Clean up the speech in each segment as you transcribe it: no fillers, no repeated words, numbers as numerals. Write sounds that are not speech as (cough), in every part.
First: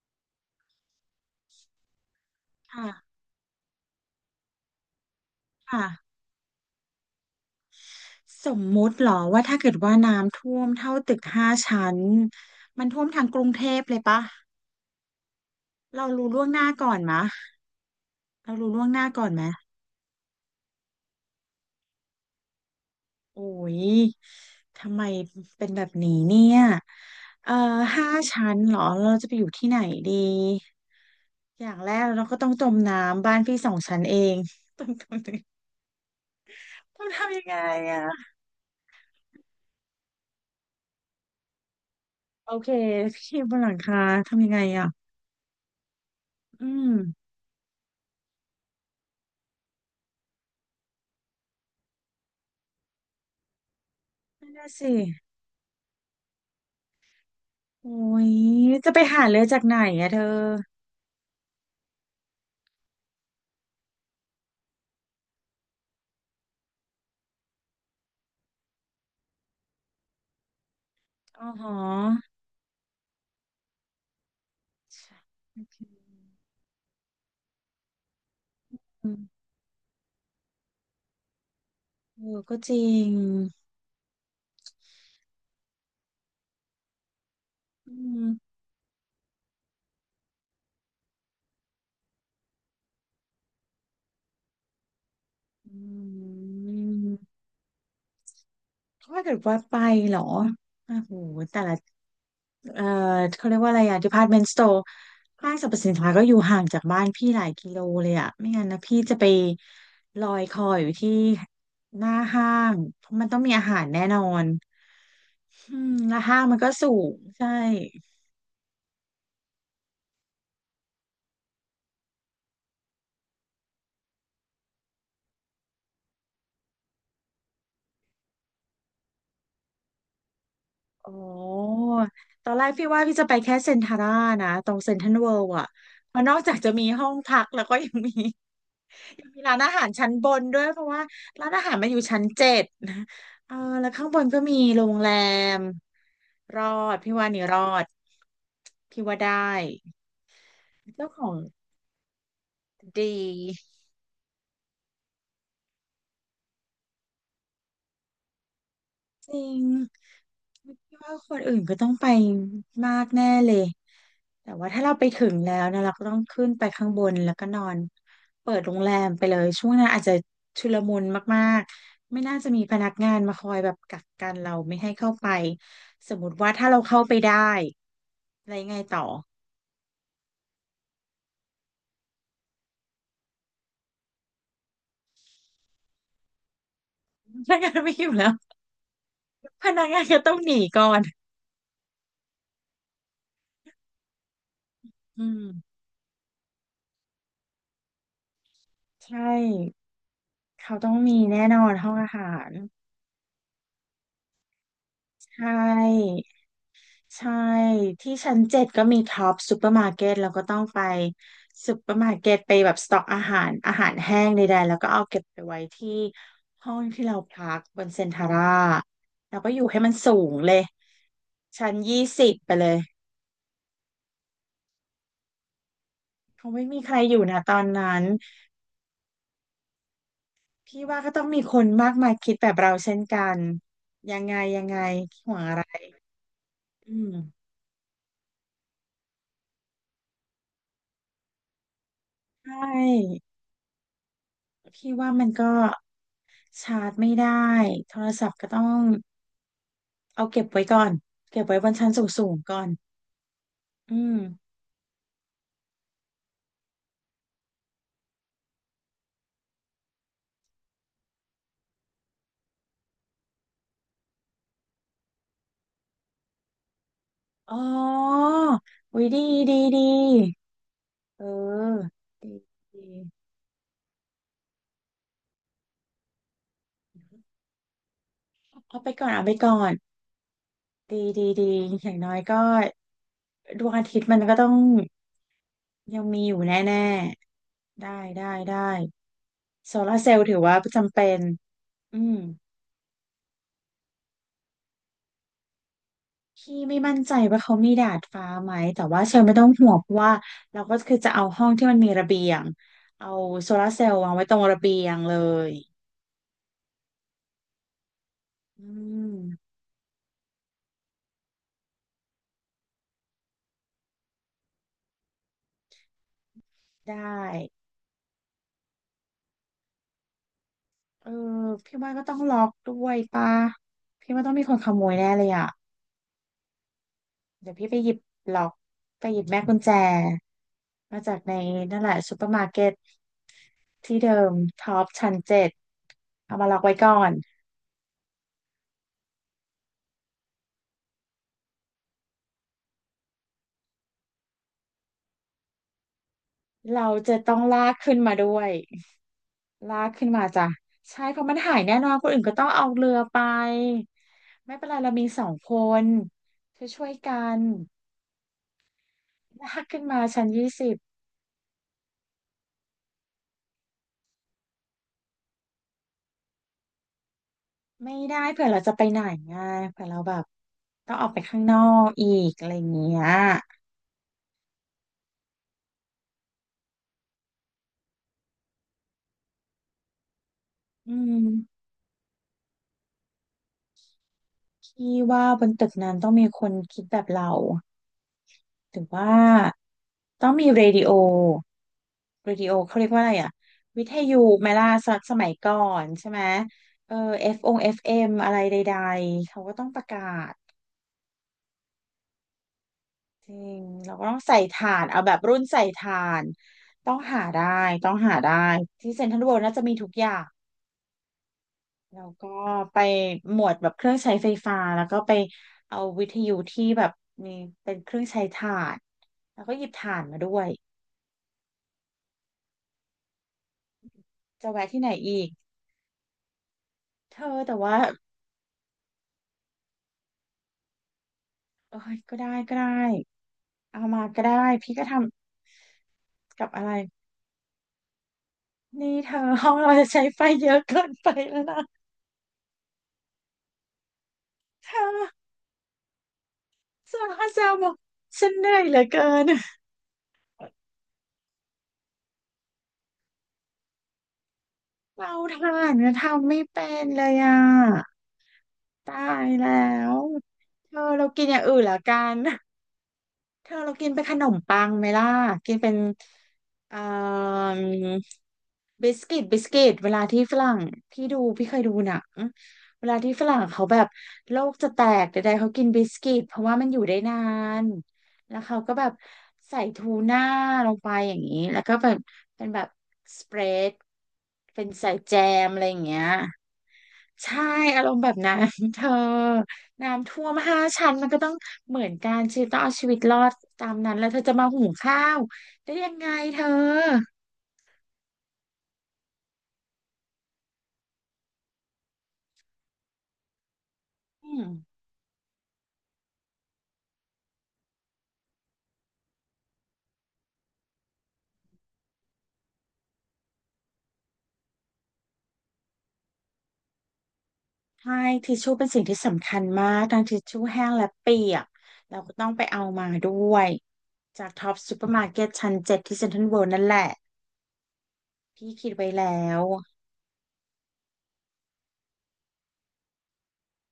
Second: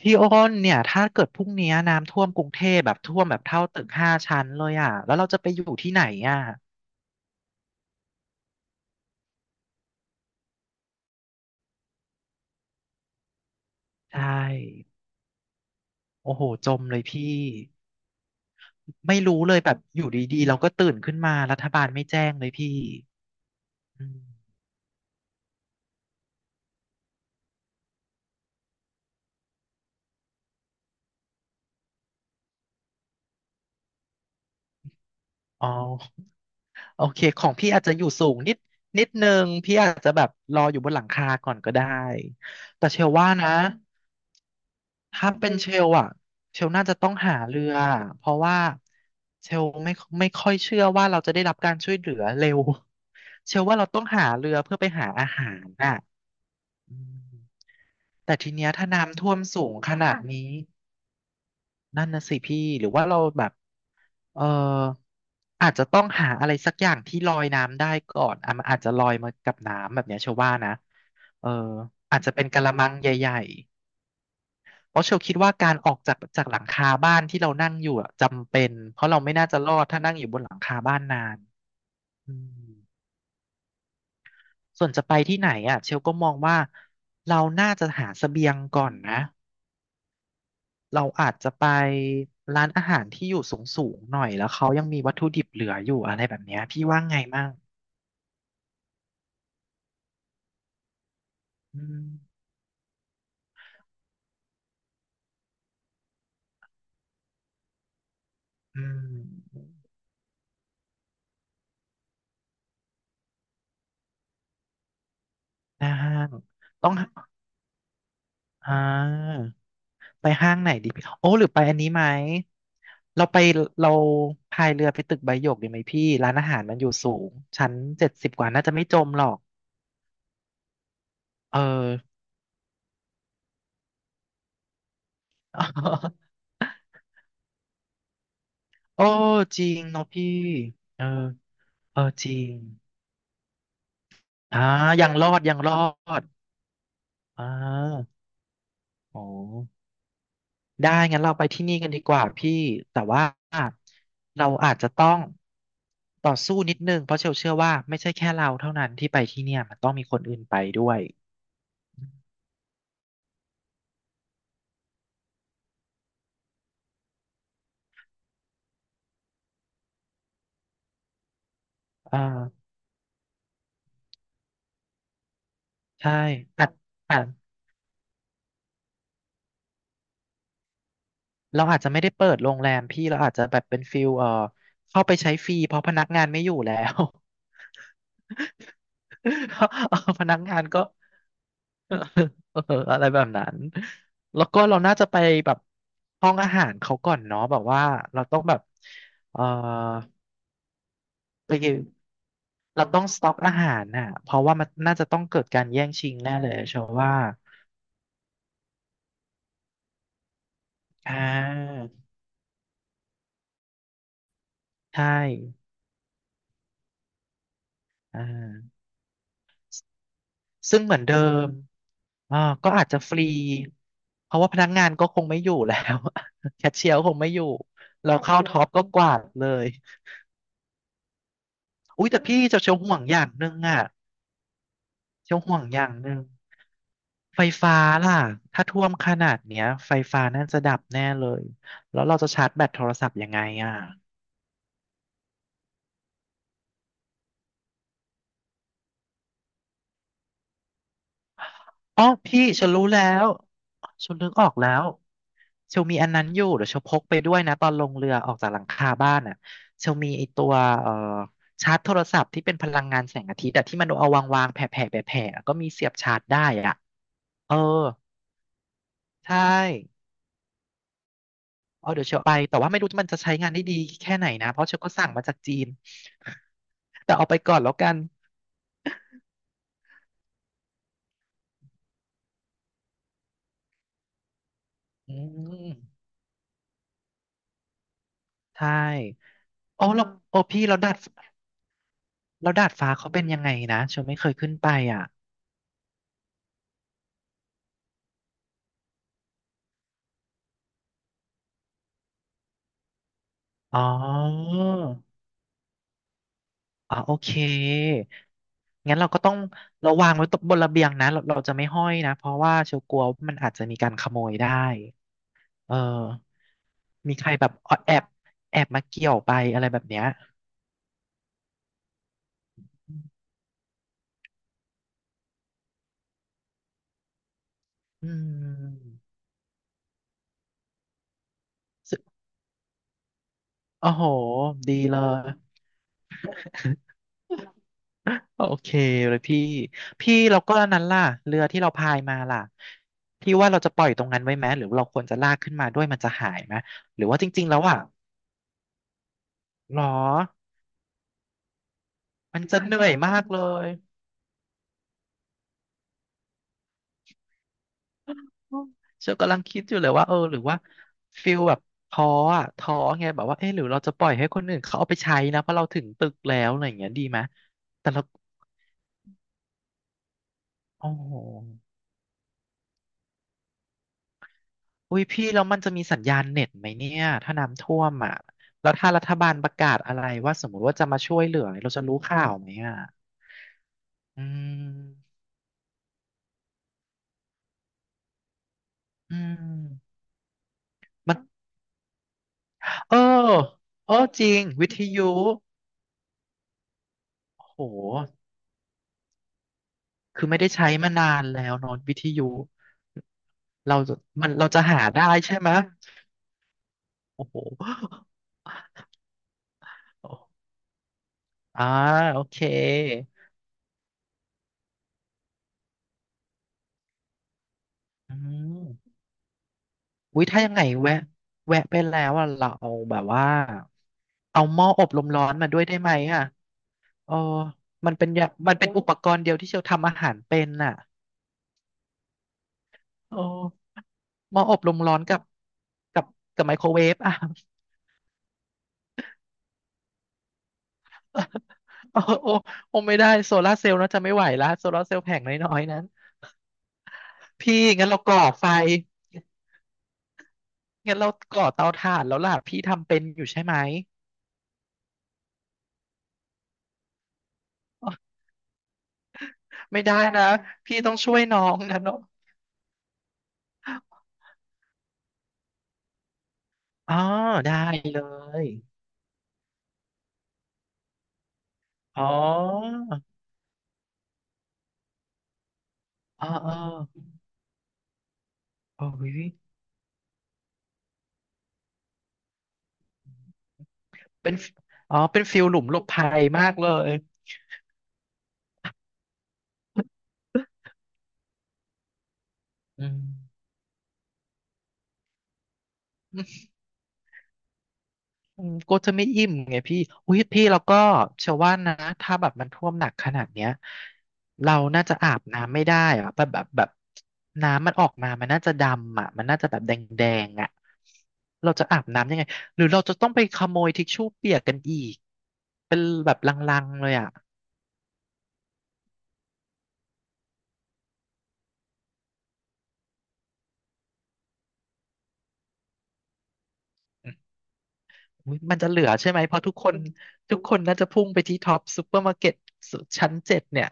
พี่อ้นเนี่ยถ้าเกิดพรุ่งนี้น้ำท่วมกรุงเทพค่ะแบบท่วมแบบเท่าตึกห้าชั้นเลยอ่ะแล้วเราจะไปอยู่ค่ะที่ไหนอ่ะสมมุติเหรอว่าถ้าเกิดว่าน้ำท่วมเท่าตึกห้าชั้นมันท่วมทางกรุงเทพเลยใชปะ่เรารู้โอ้ล่โหวงหน้าจมก่อเลนยมะพี่เรารู้ล่วงหน้าไม่ก่อนไหรู้มเลยแบบอยู่ดีๆเราก็ตื่นขึ้นมารัฐบาลไม่แจ้งเลยพี่โอ้ยอืมทำไมเป็นแบบนี้เนี่ยเอ่อห้าชั้นเหรอเราจะไปอยู่ที่ไหนดีอย่างแรกเราก็ต้องจมน้ำบ้านพี่สองชั้นเอง (laughs) ต้องอ๋อโอต้องเคทำขยังองไงพี่อาจจะอยู่สูอะงนิดนึงพี่อาจจะแบบรออยู่บนหลังคาก่อนก็ได้โอเคแต่เชื่อว่าพี่นะ บนหลังคาทำยังไงอะถ้าเป็นเชลอะเชอืลน่ามจะต้องหาเรือเพราะว่าเชลไม่ค่อยเชื่อว่าเราจะได้รับการช่วยเหลือเร็ว (laughs) เชลว่าเราต้องหานั่เรืนอน่ะเพื่อไปสิ หาอาหารน่ะอืมโอ้ยแต่ทีเนี้ยถ้าจะไปน้ำหาท่วเลมยจากสูไหนงขอะนาเธดอนี้นั่นนะสิพี่หรือว่าเราแบบเอออาจจะต้องหาอะไรสักอย่างที่ลอยน้ำได้ก่อนอ่ะมันอาจจะลอยมากับน้ำแบบเนี้ยเชลว่านะอ๋เอออหออาจจะเป็นกะละมังใหญ่ เพราะเชลคิดว่าโอการออกเคจากหลังคาบ้านที่เรานั่งอยู่อะจำเป็นเพอืราะเราไม่มน่าจะรอดถ้านั่งอยู่บนหลังคาบ้านนานเออือก็จมริงส่วนจะไปที่ไหนอ่ะเชลก็มองว่าเราน่าจะอืหาเสบียมงก่อนนะเราอาจจะไปร้านอาหารที่อยู่สูงสูงหน่อยแล้วเขายังมีวัตถุดิบเหลือออยู่อะไรแบืบเนี้ยพี่ว่าไงมมั่งถ้าเกิดว่าไปเหรอโอ้โหแต่ละอืมเออเขาเรียกว่าอะไรอะ department store ห้างสรรพสินค้าก็อยู่ห่างจากบ้านพี่หลายกิโลเลยอะไม่งั้นนะอืพี่จะไปมลอยคออยู่ที่หน้าห้างเพราะมันต้องมีอาหารแน่นอนอืหน้ามห้าแล้วงห้างมันก็สูต้องงหาใช่ อ่า ไปห้างไหนดีพี่โอ้หรือไปอันนี้ไหมเราไปเราพายเรือไปตึกใบหยกดีไหมพี่ร้านอาหารมันอยู่สูงชั้นเจ็ดสิบกว่าน่าจะไม่จมหรอกโอเออ ้ตอนแรกพี่ว่าพี่จะไปแค่เซ็นทาร่านะตรงเซ็นทรัลเวิลด์อ่ะเพราะนอกจากจะมี (laughs) ห้องพักแล้วก็ยังมี โอ้ (laughs) ยังมีร้านจริอางหารเนาะชั้นบพี่นด้วยเพราะว่าเออร้านอาหารมันอเอยู่อชั้นจริเจ็งดนะเออแล้วข้างบนก็มีอ่าโรงยัแรงรอดยัมงรอดรอดพี่ว่าอ่นี่รอดาพี่ว่าโอ้ได้ได้เจ้าขงั้นอเรางไปที่นี่กันดีกว่าพี่แต่ดี ว่าเราอาจจะต้องต่อสู้นิดนึงเพราะเชลเชื่อว่าไม่ใช่แค่เราเท่านั้นที่ไปจที่ริเนี่งยมันต้องมีคนอื่นไปด้วพี่ย ว่าคนอื่นก็ต้องไปมากแน่เลยแต่ว่าถ้าเราไปถึงแล้วนะเราก็ต้องขึ้นไปข้างบนแล้วก็นอนเปิดโรงแรมไปเลยช่วงนั้นอาจจะชุลมุนมากๆอ่ไม่น่าจะมีาพนักงานมาคอยแบบกักกันเราไม่ให้เข้าไปสใช่มมติว่าอาถ้าจเราเข้าไปอาจได้อะไรไงต่อเราอาจจะไม่ได้เปิดโรงแรมพี่เราอาจจะแบบเป็นฟิลเข้าไปใช้ฟรีเพราะพนักงานไม่อยู่แล้ว พนักงานไม่อยู่แล้วพนัก (laughs) เอองานก็พต้อนังกหนีงานก็ ก่อน (laughs) เอออะไรแบบนั้นแล้วก็เราน่าจะไปอืมแบบห้องอาหารเขาก่อนเนาะแบบว่าเราต้องแบบใช่เออเขาต้องมีแน่ไปนอนห้องอาหารเราต้องสต็อกอาหารน่ะเพราะว่ามันน่าจะต้องใชเกิดการแย่ง่ ชิงแน่เลยเชื่อว่าใช่ที่ชั้นเจ็ดก็มีท็อปซูเปอร์มาร์เก็ตเราก็ต้องไปอ่ซูาเปอร์มาร์เก็ตไปแบบสต็อกอาหารอาหารแห้งใดๆแล้วก็เอาใช่เก็บไปไว้ที่ห้องที่เราพักบนเซ็นอ่ทาร่าา แล้วก็อยู่ให้มันสูงเลยซึ่งเหมือนเดิมชั้นยี่สิบอ่าไปเลก็ยอาจจะฟรี เพราะว่าพนักงานก็คงไม่อยู่แล้ว คง (laughs) แคไม่ชมีเชีใคยร์รก็คอยู่งไม่นะอยู่ตอนนั้นเราเข้า (laughs) ท็อปก็กวาดเลยพี่ว่าก็ต้องมีคนมากอุ้มายยแต่คิดพี่แบบจะเราเชียวห่เช่วนงอกัย่างนหนึ่งอ่ะยังไงยังไงห่เชียววงอะห่วไรงอย่างหนึ่งอืมไฟฟ้าล่ะถ้าท่วมขนาดเนี้ยไฟฟ้าน่าจะดับแน่เลยแล้วเราจะชาใชร์จแบตโทรศัพท์่ยังไงอ่ะ พี่ว่ามันก็ชาร์จไม่ได้โทรศัพท์ก็ต้อง เอาเก็บไว้ก่อนเก็บไว้บนชั้นอ๋อสูงพี่ๆก่อฉันนรู้แล้วอืฉัม นนึกออกแล้วเชลมีอันนั้นอยู่เดี๋ยวเชลพกไปด้วยนะตอนลงเรือออกจากหลังคาบ้านอ่ะเชลมีไอตัวเอ่อชาร์จโทรศัพท์ที่เป็นพลังงานแสงอาทิตย์แต่ที่มันเอาวางแผ่แผ่แผ่แผ่ๆก็มีเสียบชาร์จได้อ่ะเออ๋อออุ้ยดีใช่ดีดี เออเอาเดี๋ยวเชลดีไปแต่ว่าดีไม่รู้มันจะใช้งานได้ดีแค่ไหนนะเพราะเชลก็สั่งมาจากจีน (laughs) แต่เอาไปก่อนแล้วกันเอาไปก่อนเอาไปก่อน ดีดีดี อย่างน้อยก็ดวงอาทิตย์มันก็ต้องอืยัมงมีอยู่แน่ๆได้ได้ได้ใช่โซอ๋อลาแล้ร์เราเซลล์ถืโอ้อว่าพี่จำเป็น อืม เราดาดฟ้าเขาเป็นยังไงนะเชลไม่เคยขึ้นไปอ่ะ พี่ไม่มั่นใจว่าเขามีดาดฟ้าไหมแต่ว่าเชลไม่ต้องห่วงเพราะว่าเราก็คือจะเอาห้องที่มันมีระเบียงเอาโซลาร์อ๋เซอลล์วางไว้ตรงระเบียงเลยอ๋อโอเคอืงั้นเราก็มต้องเราวางไว้ตบบนระเบียงนะเราจะไม่ห้อยนะ เพราะว่าเชียวกลัวว่ามันอาจจะมีการขโมยได้เออได้มีใครแบบแอบแอบมาเกี่ยวไปอะไรแบบเนี้ยเออพี่ว่าก็ต้องล็อกด้วยป่ะพี่ว่าต้องมีคนขโมยแน่เลยอ่ะเดี๋ยวพี่ไปหยิบอืล็อกมไปหยิบแม่กุญแจมาจากในนั่นแหละซึ่งซูเปอร์มาร์เก็ตโอ้ที่โห เดิมท็ดีอปเลชั้นย เจ็ดเอามาล็อกไว้ก่อนโอเคเลยพี่ พี่เราก็อันนั้นล่ะเรือที่เราพายมาล่ะ พี่ว่าเราจะปล่อยตรงนั้นไว้ไหม หรือเราควรจะลากขึ้นมาด้วยมันจะหายไหม เราหรือจะว่าจต้องริงๆแล้วลากอ่ะขึ้นมาด้วย ลาหรอ กขึ้นมาจ้ะใช่เพราะมันหายแน่นอนคนอื่นก็มันต้องจะเอาเหนื่เรือยอมาไปกเลยไม่เป็นไรเรามีสองคนช่วยช่วยกันอืมเชลกำลังลาคิดกอยู่ขึ้นเลยมาว่าเออชั้นหรือยี่ว่าสิบฟิลแบบท้ออะท้อไงแบบว่าเออหรือเราจะปล่อยให้คนอื่นเขาเอาไปใช้นะเพราะเราถึงตึกแล้วอะไรอย่างเงี้ยดีไหมแต่ไม่เราได้เผื่อเราจะไปไหนไงเผื่อเราแบบต้โอ้องออโหกไปข้างนอกอีกอะไรอย่างเงี้ยอุ้ยพี่แล้วมันจะมีสัญญาณเน็ตไหมเนี่ยถ้าน้ำท่วมอ่ะแล้วถ้ารัฐบาลประกาศอะไรว่าสมมติว่าจะอืมาช่วยเหลือมเราจะรู้ข่าวไหมอ่ะอืพี่มว่าบนตึกนั้นต้องมีคนคิดแบบเราถึงว่าอืมต้องมีเรดิโอ มันวิดีโอเขาเรียกเออว่าอะไรอ่ะวิเอทอยุจริงไหมล่ะวิทสมัยยุสมัยก่อนใช่ไหมเออ F อฟอง โห FM อฟเอ็มอะไรใดๆเขาก็ต้องประกาคือศไม่ได้ใช้มานานแล้วเนอะวิทยุจริงเราเราจะก็ต้องมันใส่เราจะถาหานเอาได้แบบใช่รุ่นไหมใส่ถานต้องหาโอ้โหได้ต้องหาได้ที่เซ็นทรัลเวิลด์น่าจะมีทุกอย่างโอ้อ่าแล้วโอก็เคไปหมวดแบบเครื่องใช้ไฟฟ้าแล้วก็ไปเอาวิทยุที่แบบมีเป็นเครื่องอืใช้ถ่านมแล้วก็หยิบถ่านมาอุ้ยด้วถ้ายยังไงแวะไปแล้วอ่ะเราเอาแบบว่าเอาจะหม้แวะอที่อไหนบลมอีร้อกนมาด้วยได้ไหมอ่ะเออเธอแต่ว่ามันเป็นอุปกรณ์เดียวที่เชลทำอาหารเป็นน่ะเอ้ยก็ได้ก็ได้ โอ้เอามาก็ได้หม้ออบลพี่มก็ร้อนทำกับกับกับไมอะโครไรเวฟอ่ะ นี่เธอห้องเราจะใช้ไฟเยอะเกินไปแล้วนะโอ้โอ้โอ้ไม่ได้โซลาร์เซลล์เนอะจะไม่ไหวละโซเธลาร์เซลอล์แผงน้อยๆนั้นสาวเซลพี่บอกงั้นเราก่อฉันเหไฟนื่อยเหลือเกินงั้นเราก่อเตาถ่านแล้วล่ะพี่ทำเป็นอยู่ใช่ไหมเราทานก็ทำไม่เป็นเลยอ่ะตายแล้ไม่ได้วนะเธพี่อต้องเราช่วยกินอน้ย่าองงอื่นนะละกัเนาะนเธอเรากินเป็นขนมปังไหมล่ะกินเป็นเอ่อ อ๋อได้เลยบิสกิตบิสกิตเวลาที่ฝรั่งพี่ดูพี่เคยดูหนัอ๋งอเวลาที่ฝรั่งเขาแบบโลกจะแตกใดๆเขากินบิสกิตอ๋อเพราะอ๋อว่ามันอยู่ได้นานแล้วเขาก็โอ้แบบยใส่ทูน่าลงไปอย่างนี้แล้วก็แบบเป็นแบบสเปรดเป็นเป็นใส่อ๋อแจเป็นฟิลมหอะลุไรมอหลย่างบเงี้ยภัยมากเลยใช่อารมณ์แบบนั้น (laughs) เธอน้ำท่วมห้าชั้นมันก็ต้องเหมือนกันชีวิตต้องเอาชีอืวิม ตรอดตามนั้นแล้วเธอจะมาหุงข้าวได้ยังไงเธออืมก็จะไม่อิ่มไงพี่อุ้ยพี่แล้วก็เชื่อว่านะถ้าแบบมันท่วมหนักขนาดเนี้ยอืม เราน่าจะอาบน้ำไม่ได้อะแบบน้ำมันออกมามันน่าจะดำอ่ะมันน่าจะแบบแดงแดงอ่ะเราจะอาบน้ำยังไงหรือเราจะต้องไปขโมยทิชชู่เปียกกันอีกเป็นแบบลังๆเลยอ่ะใช่ทิชชู่เป็นสิ่งที่สำคัญมากทั้งทิชชู่แห้งและเปียกเราก็ต้องไปเอามาด้วยจากท็อปซูเปอร์มาร์เก็ตชั้นเจ็ดที่เซ็นทรัลเวิลด์นั่นแหละอมอุ้ยพี่มันจะคิดเหลืไว้อแล้ใช่ไหมเพวราะทุกคนน่าจะพุ่งไปที่ท็อปซูเปอร์มาร์เก็ตชั้นเจ็ดเนี่ย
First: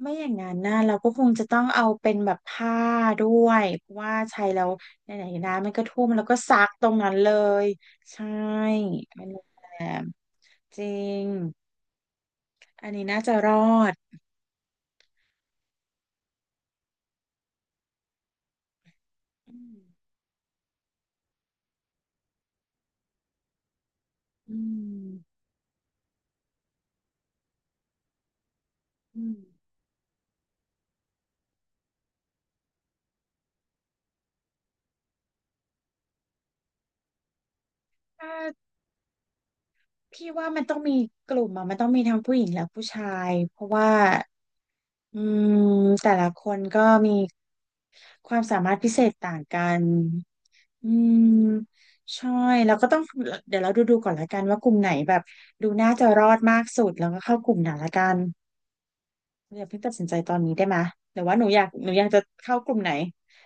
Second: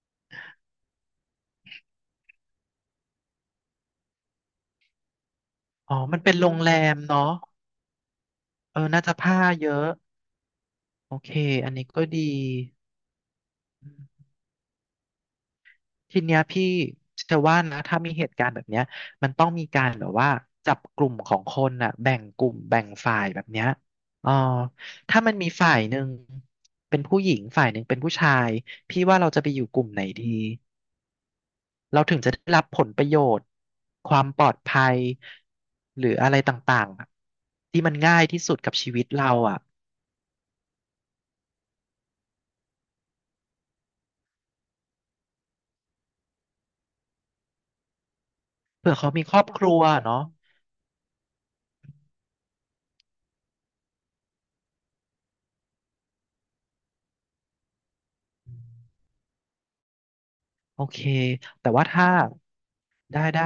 ไม่อย่างนั้นนะเราก็คงจะต้องเอาเป็นแบบผ้าด้วยเพราะว่าใช้แล้วไหนๆนะมันก็อ๋อท่วมมันแล้วเป็ก็นโรซังกแรตรงมนั้นเนาะเลยใช่เออน่าจะเป็นผ้าโรงแรเยอะ มจริโองเคอันนี้ก็ดีอันนี้น่าจะรออืดมทีเนี้ยพี่จะว่านะถ้ามีเหตุการณ์แบบเนี้ยมันต้องอืมีมการแบบว่าจับกลุ่มของคนน่ะแบ่งกลุ่มแบ่งฝ่ายแบบเนี้ยอ๋ออืถ้ามันมมีฝ่ายหนึ่งเป็นผู้หญิงฝ่ายหนึ่งเป็นผู้ชาย พี่ว่าอืเรามจะไปอยู่กลุ่มไหนดี เราถึงจะได้รับผลประโยชน์ความปลอดภัยหรืออะไรต่างๆอะที่มันง่ายที่สุดใช่ กับชีวิตเราอ่ะพี่ว่ามันต้องมีกลุ่มอ่ะมันต้องมีทั้งผู้หญิงและผู้ชายเพราะว่าอืมแต่ละคนก็มีความสามารถพิเผื่อเศเขาษมีต่าครงอบคกัรัวนเนาะอืมใช่แล้วก็ต้องเดี๋ยวเราดูก่อนละกันว่ากลุ่มไหนแบบดูน่าจะรอดมากสุดแล้วก็เข้ากลุ่มไหนละกันอย่าเพิ่งตัดสินใจตอนนี้ได้ไหมโอยเคหรือว่าหนูอยากแต่หว่านูอยาถ้ากจะเข้ากลุ่มไหนได้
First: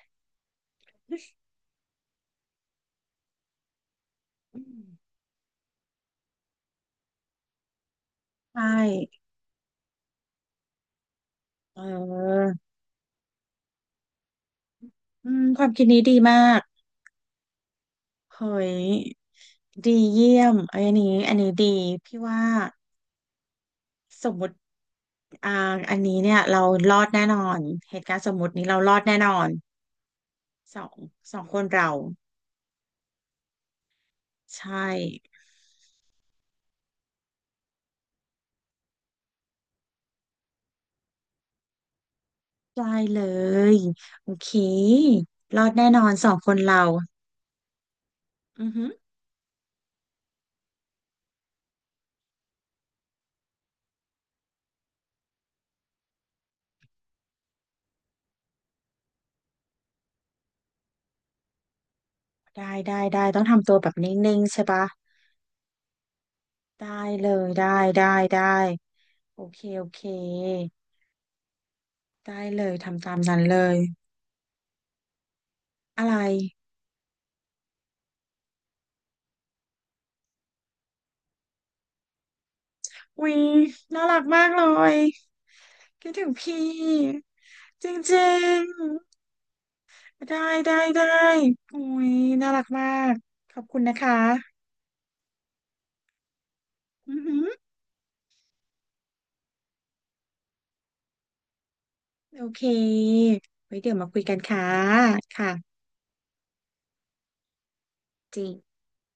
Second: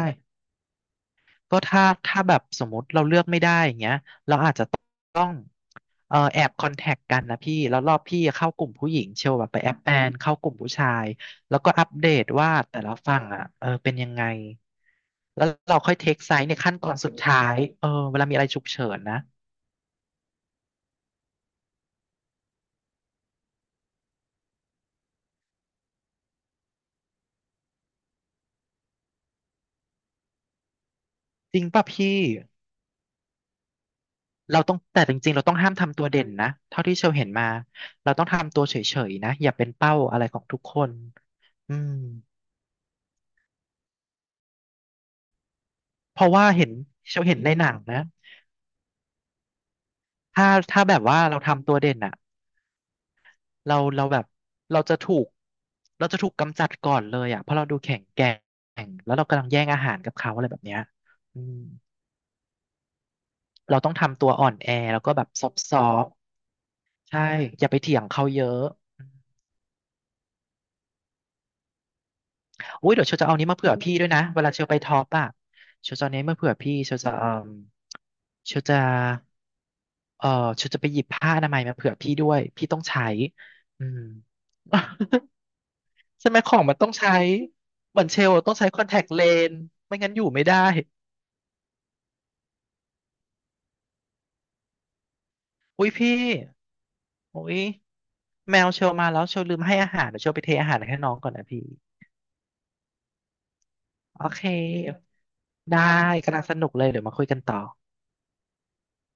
ก็ถ้าแบบสมมติเราเลือกไม่ได้อย่างเงี้ยเราอาจอืจะมต้องแอบคอนแทคกันนะพี่แล้วรอบพี่เข้าใชกลุ่มผู้หญิง่เชียวแบบไปแอบแอนเข้ากลุ่มผู้ชายแล้วก็เอัปเดตว่าออแต่ละฝั่งอ่ะเออเป็นยังไงอืมแล้วความเราคิดค่อยนี้เทดีคไซมาส์ในก ขั้นตอนสุดท้ายเออเวลามีอะไรเฮ้ฉุกยเฉินนะดีเยี่ยมเอ้ยอันนี้อันนี้ดีพี่ว่าสมมติอ่าอันนี้เนี่ยเรารอดแน่นอนเหตุการณ์สมมตินี้เรารอดแน่นอนสองสองคจรินงป่ะเราพี่เราใช่ต้องแต่จริงๆเราต้องห้ามทำตัวเด่นนะเท่าที่เชลเห็นมาเราต้องทำตัวเฉยๆนะอย่าเป็นเป้าอะไรของทุกคนอืมได้เลยโอเครอดแน่นอนเพสราะองว่าคนเห็นเราเชลเห็นในหนังนะ อือฮึถ้าแบบว่าเราทำตัวเด่นอะเราแบบเราจะถูกเราจะถูกกำจัดก่อนเลยอะเพราะเราดูแข็งแกร่งแล้วเรากำลังแย่งอาหารกับเขาอะไรแบบเนี้ยอืมได้ต้องทำตัวเราแบต้อบงนิทำตัว่งอ่อๆนใช่แอปะแล้วก็แบบซอฟต์ได้ๆใช่เลยอย่าไปเถียได้งเขาได้เยอะโอเคโอเคได้เลยอุ้ยเดี๋ทำยวเชตามลจะเอานั้นนี้เลมาเผื่อยพี่ด้วยนะเวลาเชลไปท็อปอะเชลอะจะเอาไรนี้มาเผื่อพี่เชลจะเออเชลจะไปหยิบผ้าอนามัยมาเผื่อพี่ด้วยพี่ต้องใช้วิอืม น่ารักมากเลย คิดถึใช่งไหมขอพี่งมันต้องใช้จรเหมือนเชลิล์ต้องงใช้คอนแทคเลนส์ไม่งั้นอยู่ๆได้ไม่ได้ได้ได้โอ้ยน่ารักมากขอบคุณนะคะอุ้ยพี่อือหือุ้ยอแมวเชลมาแล้วเชลลืมให้อาหารเดี๋ยวเชลไปเทอาหารให้น้องก่อนนะพี่โอเคไว้เดี๋ยวมาคุโอยกันเคค่ะได้ค่ะกำลังสนุกเลยเดี๋ยวมาคุยกันต่อจริง